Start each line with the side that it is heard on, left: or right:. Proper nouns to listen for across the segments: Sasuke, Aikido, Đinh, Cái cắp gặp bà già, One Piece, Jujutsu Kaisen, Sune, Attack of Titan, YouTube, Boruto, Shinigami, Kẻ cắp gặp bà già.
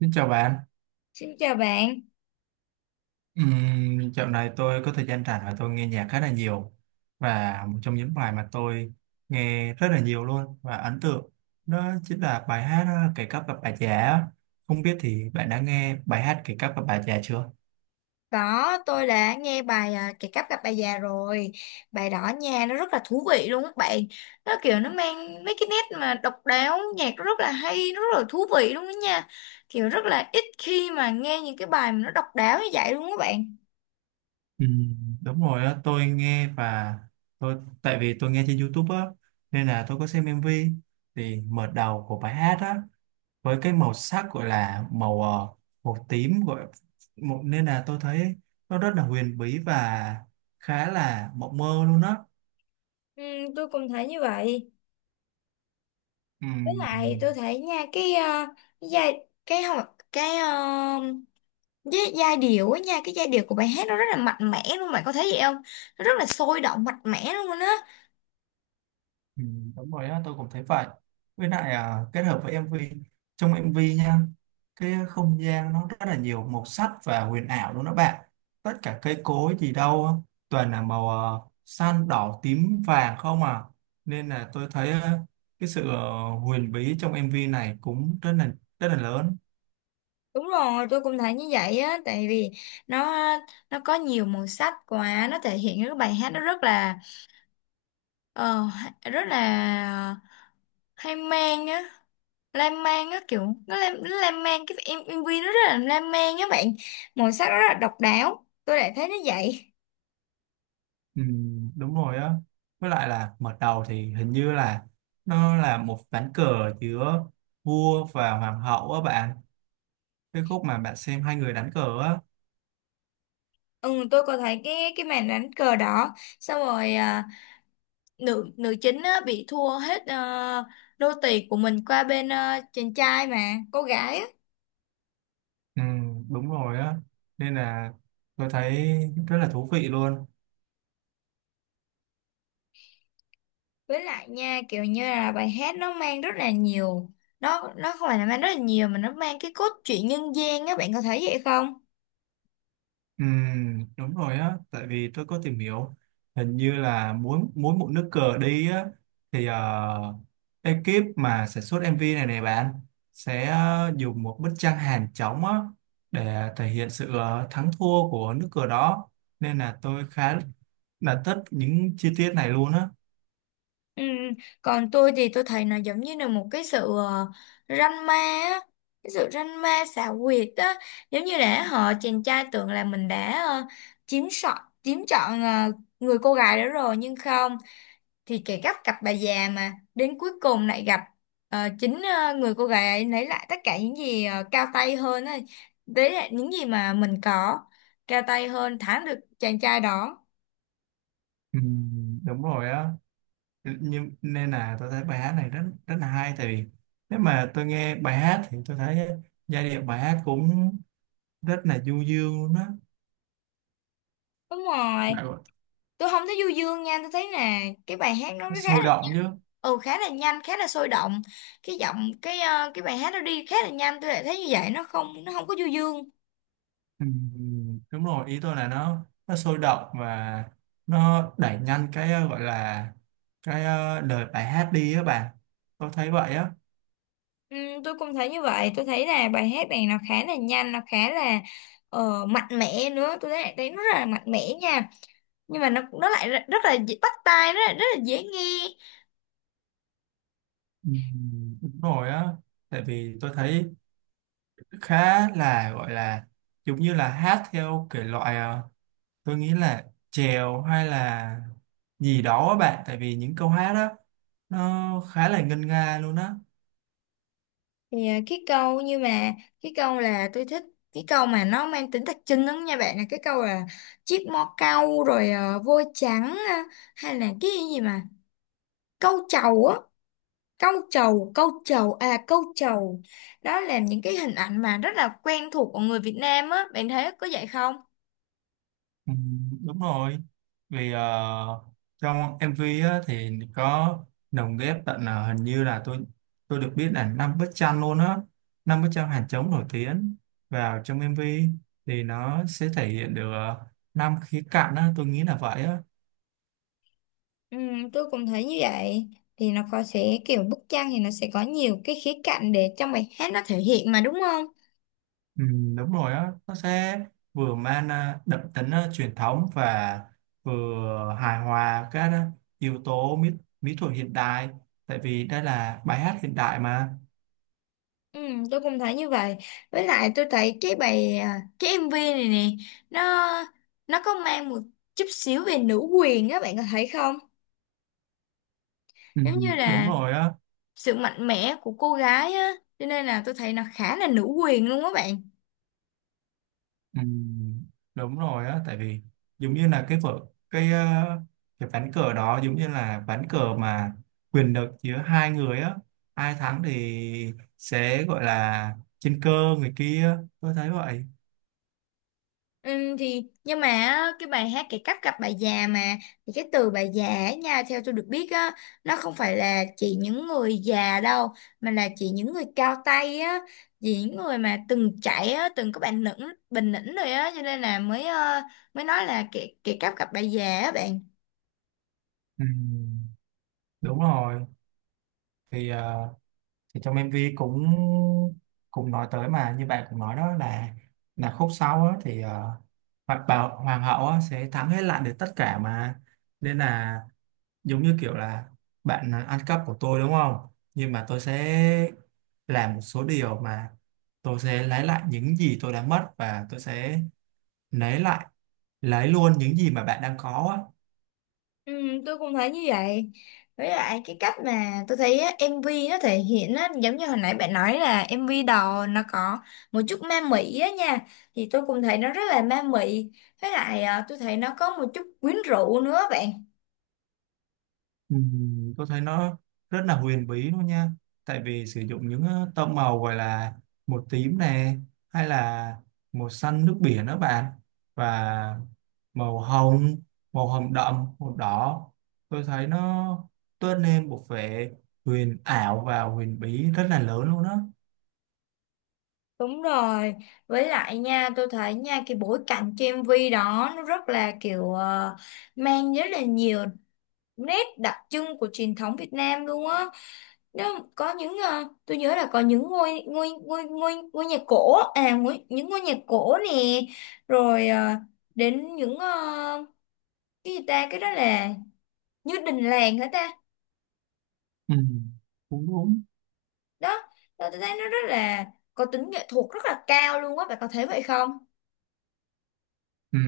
right: Xin chào bạn.
left: Xin chào bạn.
right: Dạo này tôi có thời gian rảnh và tôi nghe nhạc khá là nhiều, và một trong những bài mà tôi nghe rất là nhiều luôn và ấn tượng đó chính là bài hát Cái cắp gặp bà già á. Không biết thì bạn đã nghe bài hát Cái cắp gặp bà già chưa?
left: Đó, tôi đã nghe bài Kẻ cắp gặp bà già rồi. Bài đó nha, nó rất là thú vị luôn các bạn. Nó kiểu nó mang mấy cái nét mà độc đáo, nhạc nó rất là hay, nó rất là thú vị luôn đó nha. Kiểu rất là ít khi mà nghe những cái bài mà nó độc đáo như vậy luôn các bạn.
right: Đúng rồi đó, tôi nghe và tôi tại vì tôi nghe trên YouTube á, nên là tôi có xem MV. Thì mở đầu của bài hát á, với cái màu sắc gọi là màu màu tím gọi một, nên là tôi thấy nó rất là huyền bí và khá là mộng mơ luôn đó.
left: Ừ, tôi cũng thấy như vậy. Với
right: Ừm,
left: lại tôi thấy nha, cái à, cái giai cái không cái à, cái giai điệu á nha, cái giai điệu của bài hát nó rất là mạnh mẽ luôn, bạn có thấy vậy không? Nó rất là sôi động mạnh mẽ luôn á.
right: Ừ, đúng rồi á, tôi cũng thấy vậy. Với lại à, kết hợp với MV, trong MV nha, cái không gian nó rất là nhiều màu sắc và huyền ảo luôn đó bạn. Tất cả cây cối gì đâu á, toàn là màu xanh, đỏ, tím, vàng không à. Nên là tôi thấy cái sự huyền bí trong MV này cũng rất là lớn.
left: Đúng rồi, tôi cũng thấy như vậy á, tại vì nó nó có nhiều màu sắc quá, nó thể hiện cái bài hát nó rất là ờ, rất là hay mang á, lan man á kiểu nó lan man MV nó rất là lan man á bạn, màu sắc nó rất là độc đáo, tôi lại thấy nó vậy.
right: Ừ, đúng rồi á. Với lại là mở đầu thì hình như là nó là một ván cờ giữa vua và hoàng hậu á bạn, cái khúc mà bạn xem hai người đánh cờ á.
left: Ừ, tôi có thấy cái màn đánh cờ đó, xong rồi nữ nữ chính á, bị thua hết đô tì của mình qua bên chàng trai mà, cô gái á.
right: Ừ, đúng rồi á, nên là tôi thấy rất là thú vị luôn.
left: Với lại nha kiểu như là bài hát nó mang rất là nhiều, nó không phải là mang rất là nhiều mà nó mang cái cốt truyện nhân gian á, bạn có thấy vậy không?
right: Ừ, đúng rồi á, tại vì tôi có tìm hiểu, hình như là mỗi mỗi một nước cờ đi á, thì ekip mà sản xuất MV này này bạn sẽ dùng một bức tranh hàng trống á để thể hiện sự thắng thua của nước cờ đó. Nên là tôi khá là thích những chi tiết này luôn á.
left: Ừ. Còn tôi thì tôi thấy nó giống như là một cái sự ranh ma á, cái sự ranh ma xảo quyệt á, giống như là họ chàng trai tưởng là mình đã chiếm chọn người cô gái đó rồi nhưng không, thì kể gắt cặp bà già mà đến cuối cùng lại gặp chính người cô gái ấy lấy lại tất cả những gì cao tay hơn ấy. Đấy là những gì mà mình có cao tay hơn thắng được chàng trai đó.
right: Ừ, đúng rồi á, nên là tôi thấy bài hát này rất rất là hay, tại vì nếu mà tôi nghe bài hát thì tôi thấy giai điệu bài hát cũng rất là du dương luôn á.
left: Đúng rồi.
right: Bạn- bảo
left: Tôi không thấy du dương nha, tôi thấy là cái bài hát nó
right: nó
left: khá là,
right: sôi động chứ.
left: khá là nhanh khá là sôi động, cái giọng cái cái bài hát nó đi khá là nhanh, tôi lại thấy như vậy, nó không, nó không có du dương.
right: Ừ, đúng rồi, ý tôi là nó sôi động và nó đẩy nhanh cái gọi là cái lời bài hát đi á bạn, tôi thấy vậy á.
left: Ừ, tôi cũng thấy như vậy. Tôi thấy là bài hát này nó khá là nhanh, nó khá là mạnh mẽ nữa tôi thấy, thấy nó rất là mạnh mẽ nha, nhưng mà nó lại rất, rất là dễ- bắt tai, rất là dễ nghe.
right: Ừ, đúng rồi á, tại vì tôi thấy khá là gọi là giống như là hát theo thể loại tôi nghĩ là chèo hay là gì đó á bạn, tại vì những câu hát đó nó khá là ngân nga luôn á.
left: Thì cái câu như mà cái câu là tôi thích, cái câu mà nó mang tính đặc trưng lắm nha bạn, là cái câu là chiếc mõ cau rồi vôi trắng hay là cái gì mà câu trầu á, câu trầu à, câu trầu. Đó là những cái hình ảnh mà rất là quen thuộc của người Việt Nam á, bạn thấy có vậy không?
right: Ừ, đúng rồi, vì trong MV á thì có lồng ghép tận hình như là tôi được biết là 5 bức tranh luôn á, 5 bức tranh hàng trống nổi tiếng vào trong MV. Thì nó sẽ thể hiện được 5 khía cạnh á, tôi nghĩ là vậy á.
left: Ừ, tôi cũng thấy như vậy. Thì nó có sẽ kiểu bức tranh thì nó sẽ có nhiều cái khía cạnh để trong bài hát nó thể hiện mà đúng không?
right: Ừ, đúng rồi á, nó sẽ vừa mang đậm tính truyền thống và vừa hài hòa các yếu tố mỹ, mỹ thuật hiện đại, tại vì đây là bài hát hiện đại mà.
left: Ừ, tôi cũng thấy như vậy. Với lại tôi thấy cái MV này nè, nó nó có mang một chút xíu về nữ quyền á, bạn có thấy không?
right: Ừ,
left: Giống như
right: đúng
left: là
right: rồi á
left: sự mạnh mẽ của cô gái á, cho nên là tôi thấy nó khá là nữ quyền luôn á bạn.
right: ừ, đúng rồi á, tại vì giống như là cái cái ván cờ đó giống như là ván cờ mà quyền lực giữa hai người á, ai thắng thì sẽ gọi là trên cơ người kia, tôi thấy vậy.
left: Ừ, thì nhưng mà á, cái bài hát cái cách gặp bà già mà, thì cái từ bà già ấy nha theo tôi được biết á, nó không phải là chỉ những người già đâu, mà là chỉ những người cao tay á, chỉ những người mà từng trải á, từng có bản lĩnh bình lĩnh rồi á, cho nên là mới mới nói là cái cách gặp bà già á bạn.
right: Ừ, đúng rồi. Thì thì trong MV cũng cũng nói tới mà, như bạn cũng nói đó là khúc sau á, thì hoặc bảo hoàng hậu á sẽ thắng hết, lại được tất cả mà. Nên là giống như kiểu là bạn ăn cắp của tôi đúng không, nhưng mà tôi sẽ làm một số điều mà tôi sẽ lấy lại những gì tôi đã mất, và tôi sẽ lấy lại lấy luôn những gì mà bạn đang có á.
left: Ừ, tôi cũng thấy như vậy. Với lại cái cách mà tôi thấy á, MV nó thể hiện á, giống như hồi nãy bạn nói là MV đầu nó có một chút ma mị á nha, thì tôi cũng thấy nó rất là ma mị. Với lại tôi thấy nó có một chút quyến rũ nữa bạn.
right: Tôi thấy nó rất là huyền bí luôn nha, tại vì sử dụng những tông màu gọi là một tím này, hay là màu xanh nước biển đó bạn, và màu hồng màu hồng đậm, màu đỏ. Tôi thấy nó tôn lên một vẻ huyền ảo và huyền bí rất là lớn luôn đó.
left: Đúng rồi. Với lại nha tôi thấy nha, cái bối cảnh cho MV đó nó rất là kiểu mang rất là nhiều nét đặc trưng của truyền thống Việt Nam luôn á. Đó, có những tôi nhớ là có những ngôi ngôi ngôi ngôi ngôi nhà cổ à, ngôi, những ngôi nhà cổ nè, rồi đến những cái gì ta, cái đó là như đình làng hả ta.
right: Ừ, đúng đúng.
left: Đó, đó tôi thấy nó rất là có tính nghệ thuật rất là cao luôn á, bạn có thấy vậy không?
right: Ừ,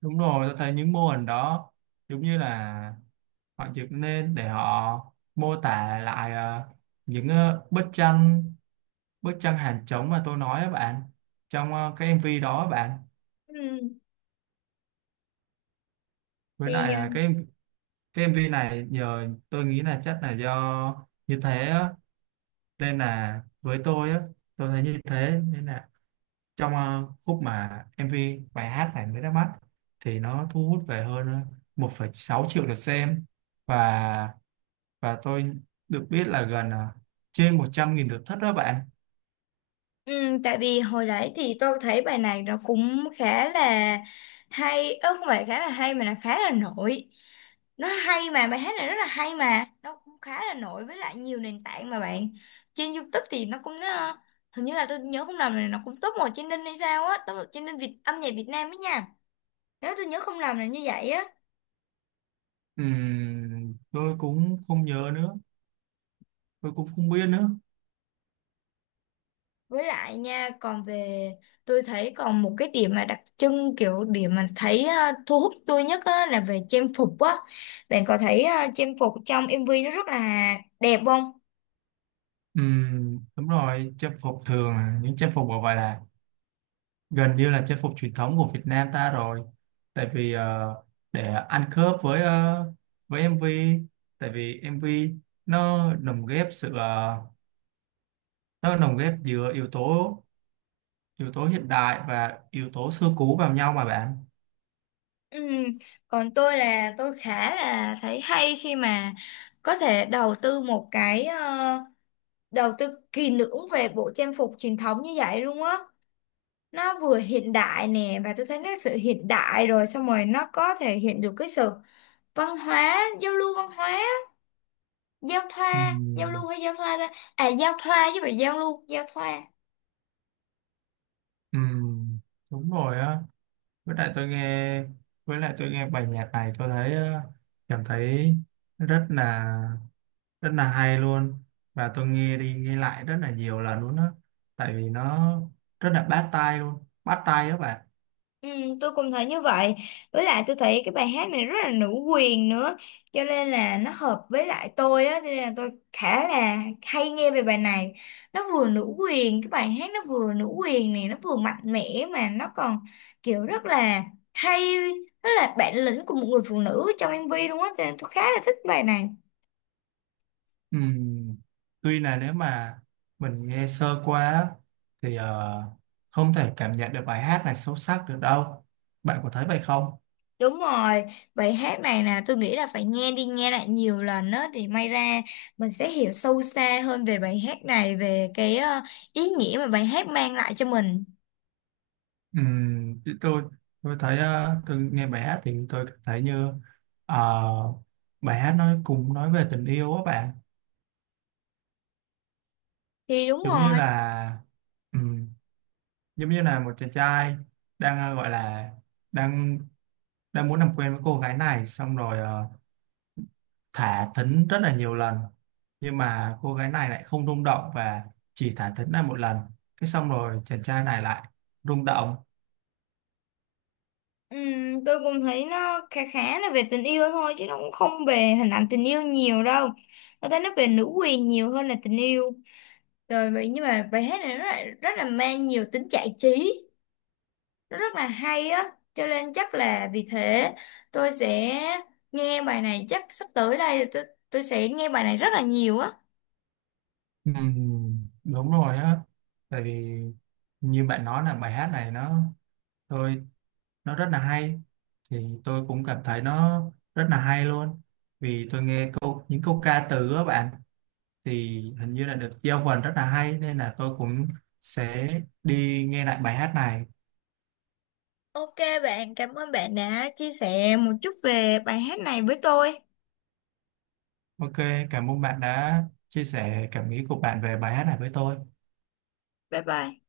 right: đúng rồi, tôi thấy những mô hình đó giống như là họ dựng lên để họ mô tả lại những bức tranh, bức tranh hàng trống mà tôi nói á bạn, trong cái MV đó á bạn.
left: Ừ.
right: Với
left: Thì
right: lại là cái MV này nhờ, tôi nghĩ là chắc là do như thế á. Nên là với tôi á, tôi thấy như thế, nên là trong khúc mà MV bài hát này mới ra mắt thì nó thu hút về hơn 1,6 triệu lượt xem, và tôi được biết là gần trên 100.000 lượt thích đó bạn.
left: ừ, tại vì hồi nãy thì tôi thấy bài này nó cũng khá là hay, ơ không phải khá là hay mà là khá là nổi. Nó hay mà, bài hát này rất là hay mà, nó cũng khá là nổi với lại nhiều nền tảng mà bạn. Trên YouTube thì nó cũng hình như là tôi nhớ không lầm là nó cũng top 1 trên Đinh hay sao á, top 1 trên Đinh Việt âm nhạc Việt Nam ấy nha. Nếu tôi nhớ không lầm là như vậy á.
right: Tôi cũng không nhớ nữa, tôi cũng không biết nữa.
left: Với lại nha, còn về tôi thấy còn một cái điểm mà đặc trưng kiểu điểm mà thấy thu hút tôi nhất á, là về trang phục á. Bạn có thấy trang phục trong MV nó rất là đẹp không?
right: Đúng rồi, trang phục thường là những trang phục gọi là gần như là trang phục truyền thống của Việt Nam ta rồi, tại vì để ăn khớp với với MV, tại vì MV nó lồng ghép nó lồng ghép giữa yếu tố, yếu tố hiện đại và yếu tố xưa cũ vào nhau mà bạn.
left: Ừ. Còn tôi là tôi khá là thấy hay khi mà có thể đầu tư một cái đầu tư kỳ lưỡng về bộ trang phục truyền thống như vậy luôn á. Nó vừa hiện đại nè, và tôi thấy nó sự hiện đại, rồi xong rồi nó có thể hiện được cái sự văn hóa giao lưu văn hóa, giao thoa giao
right: Ừm,
left: lưu hay giao thoa ta, à giao thoa chứ phải giao lưu, giao thoa.
right: ừm, đúng rồi á. với lại tôi nghe với lại tôi nghe bài nhạc này tôi thấy cảm thấy rất là rất là hay luôn, và tôi nghe đi nghe lại rất là nhiều lần luôn á, tại vì nó rất là bắt tai luôn, bắt tai các bạn.
left: Ừ, tôi cũng thấy như vậy. Với lại tôi thấy cái bài hát này rất là nữ quyền nữa, cho nên là nó hợp với lại tôi á, cho nên là tôi khá là hay nghe về bài này. Nó vừa nữ quyền, cái bài hát nó vừa nữ quyền này, nó vừa mạnh mẽ mà nó còn kiểu rất là hay, rất là bản lĩnh của một người phụ nữ trong MV luôn á, cho nên tôi khá là thích bài này.
right: Ừm, tuy là nếu mà mình nghe sơ qua thì không thể cảm nhận được bài hát này sâu sắc được đâu, bạn có thấy vậy không?
left: Đúng rồi, bài hát này nè tôi nghĩ là phải nghe đi nghe lại nhiều lần á thì may ra mình sẽ hiểu sâu xa hơn về bài hát này, về cái ý nghĩa mà bài hát mang lại cho mình.
right: Ừ, thì tôi thấy tôi nghe bài hát thì tôi cảm thấy như ờ, bài hát nói về tình yêu á bạn,
left: Thì đúng
right: giống như
left: rồi,
right: là ừ, giống như là một chàng trai đang gọi là đang đang muốn làm quen với cô gái này, xong rồi thả thính rất là nhiều lần, nhưng mà cô gái này lại không rung động và chỉ thả thính lại một lần, cái xong rồi chàng trai này lại rung động.
left: tôi cũng thấy nó khá, khá là về tình yêu thôi chứ nó cũng không về hình ảnh tình yêu nhiều đâu. Tôi thấy nó về nữ quyền nhiều hơn là tình yêu. Rồi vậy nhưng mà bài hát này nó lại rất là mang nhiều tính giải trí. Nó rất là hay á cho nên chắc là vì thế tôi sẽ nghe bài này, chắc sắp tới đây tôi sẽ nghe bài này rất là nhiều á.
right: Ừ, đúng rồi á, tại vì như bạn nói là bài hát này tôi nó rất là hay, thì tôi cũng cảm thấy nó rất là hay luôn, vì tôi nghe những câu ca từ á bạn, thì hình như là được giao vần rất là hay, nên là tôi cũng sẽ đi nghe lại bài hát này.
left: Ok bạn, cảm ơn bạn đã chia sẻ một chút về bài hát này với tôi.
right: OK, cảm ơn bạn đã chia sẻ cảm nghĩ của bạn về bài hát này với tôi.
left: Bye bye.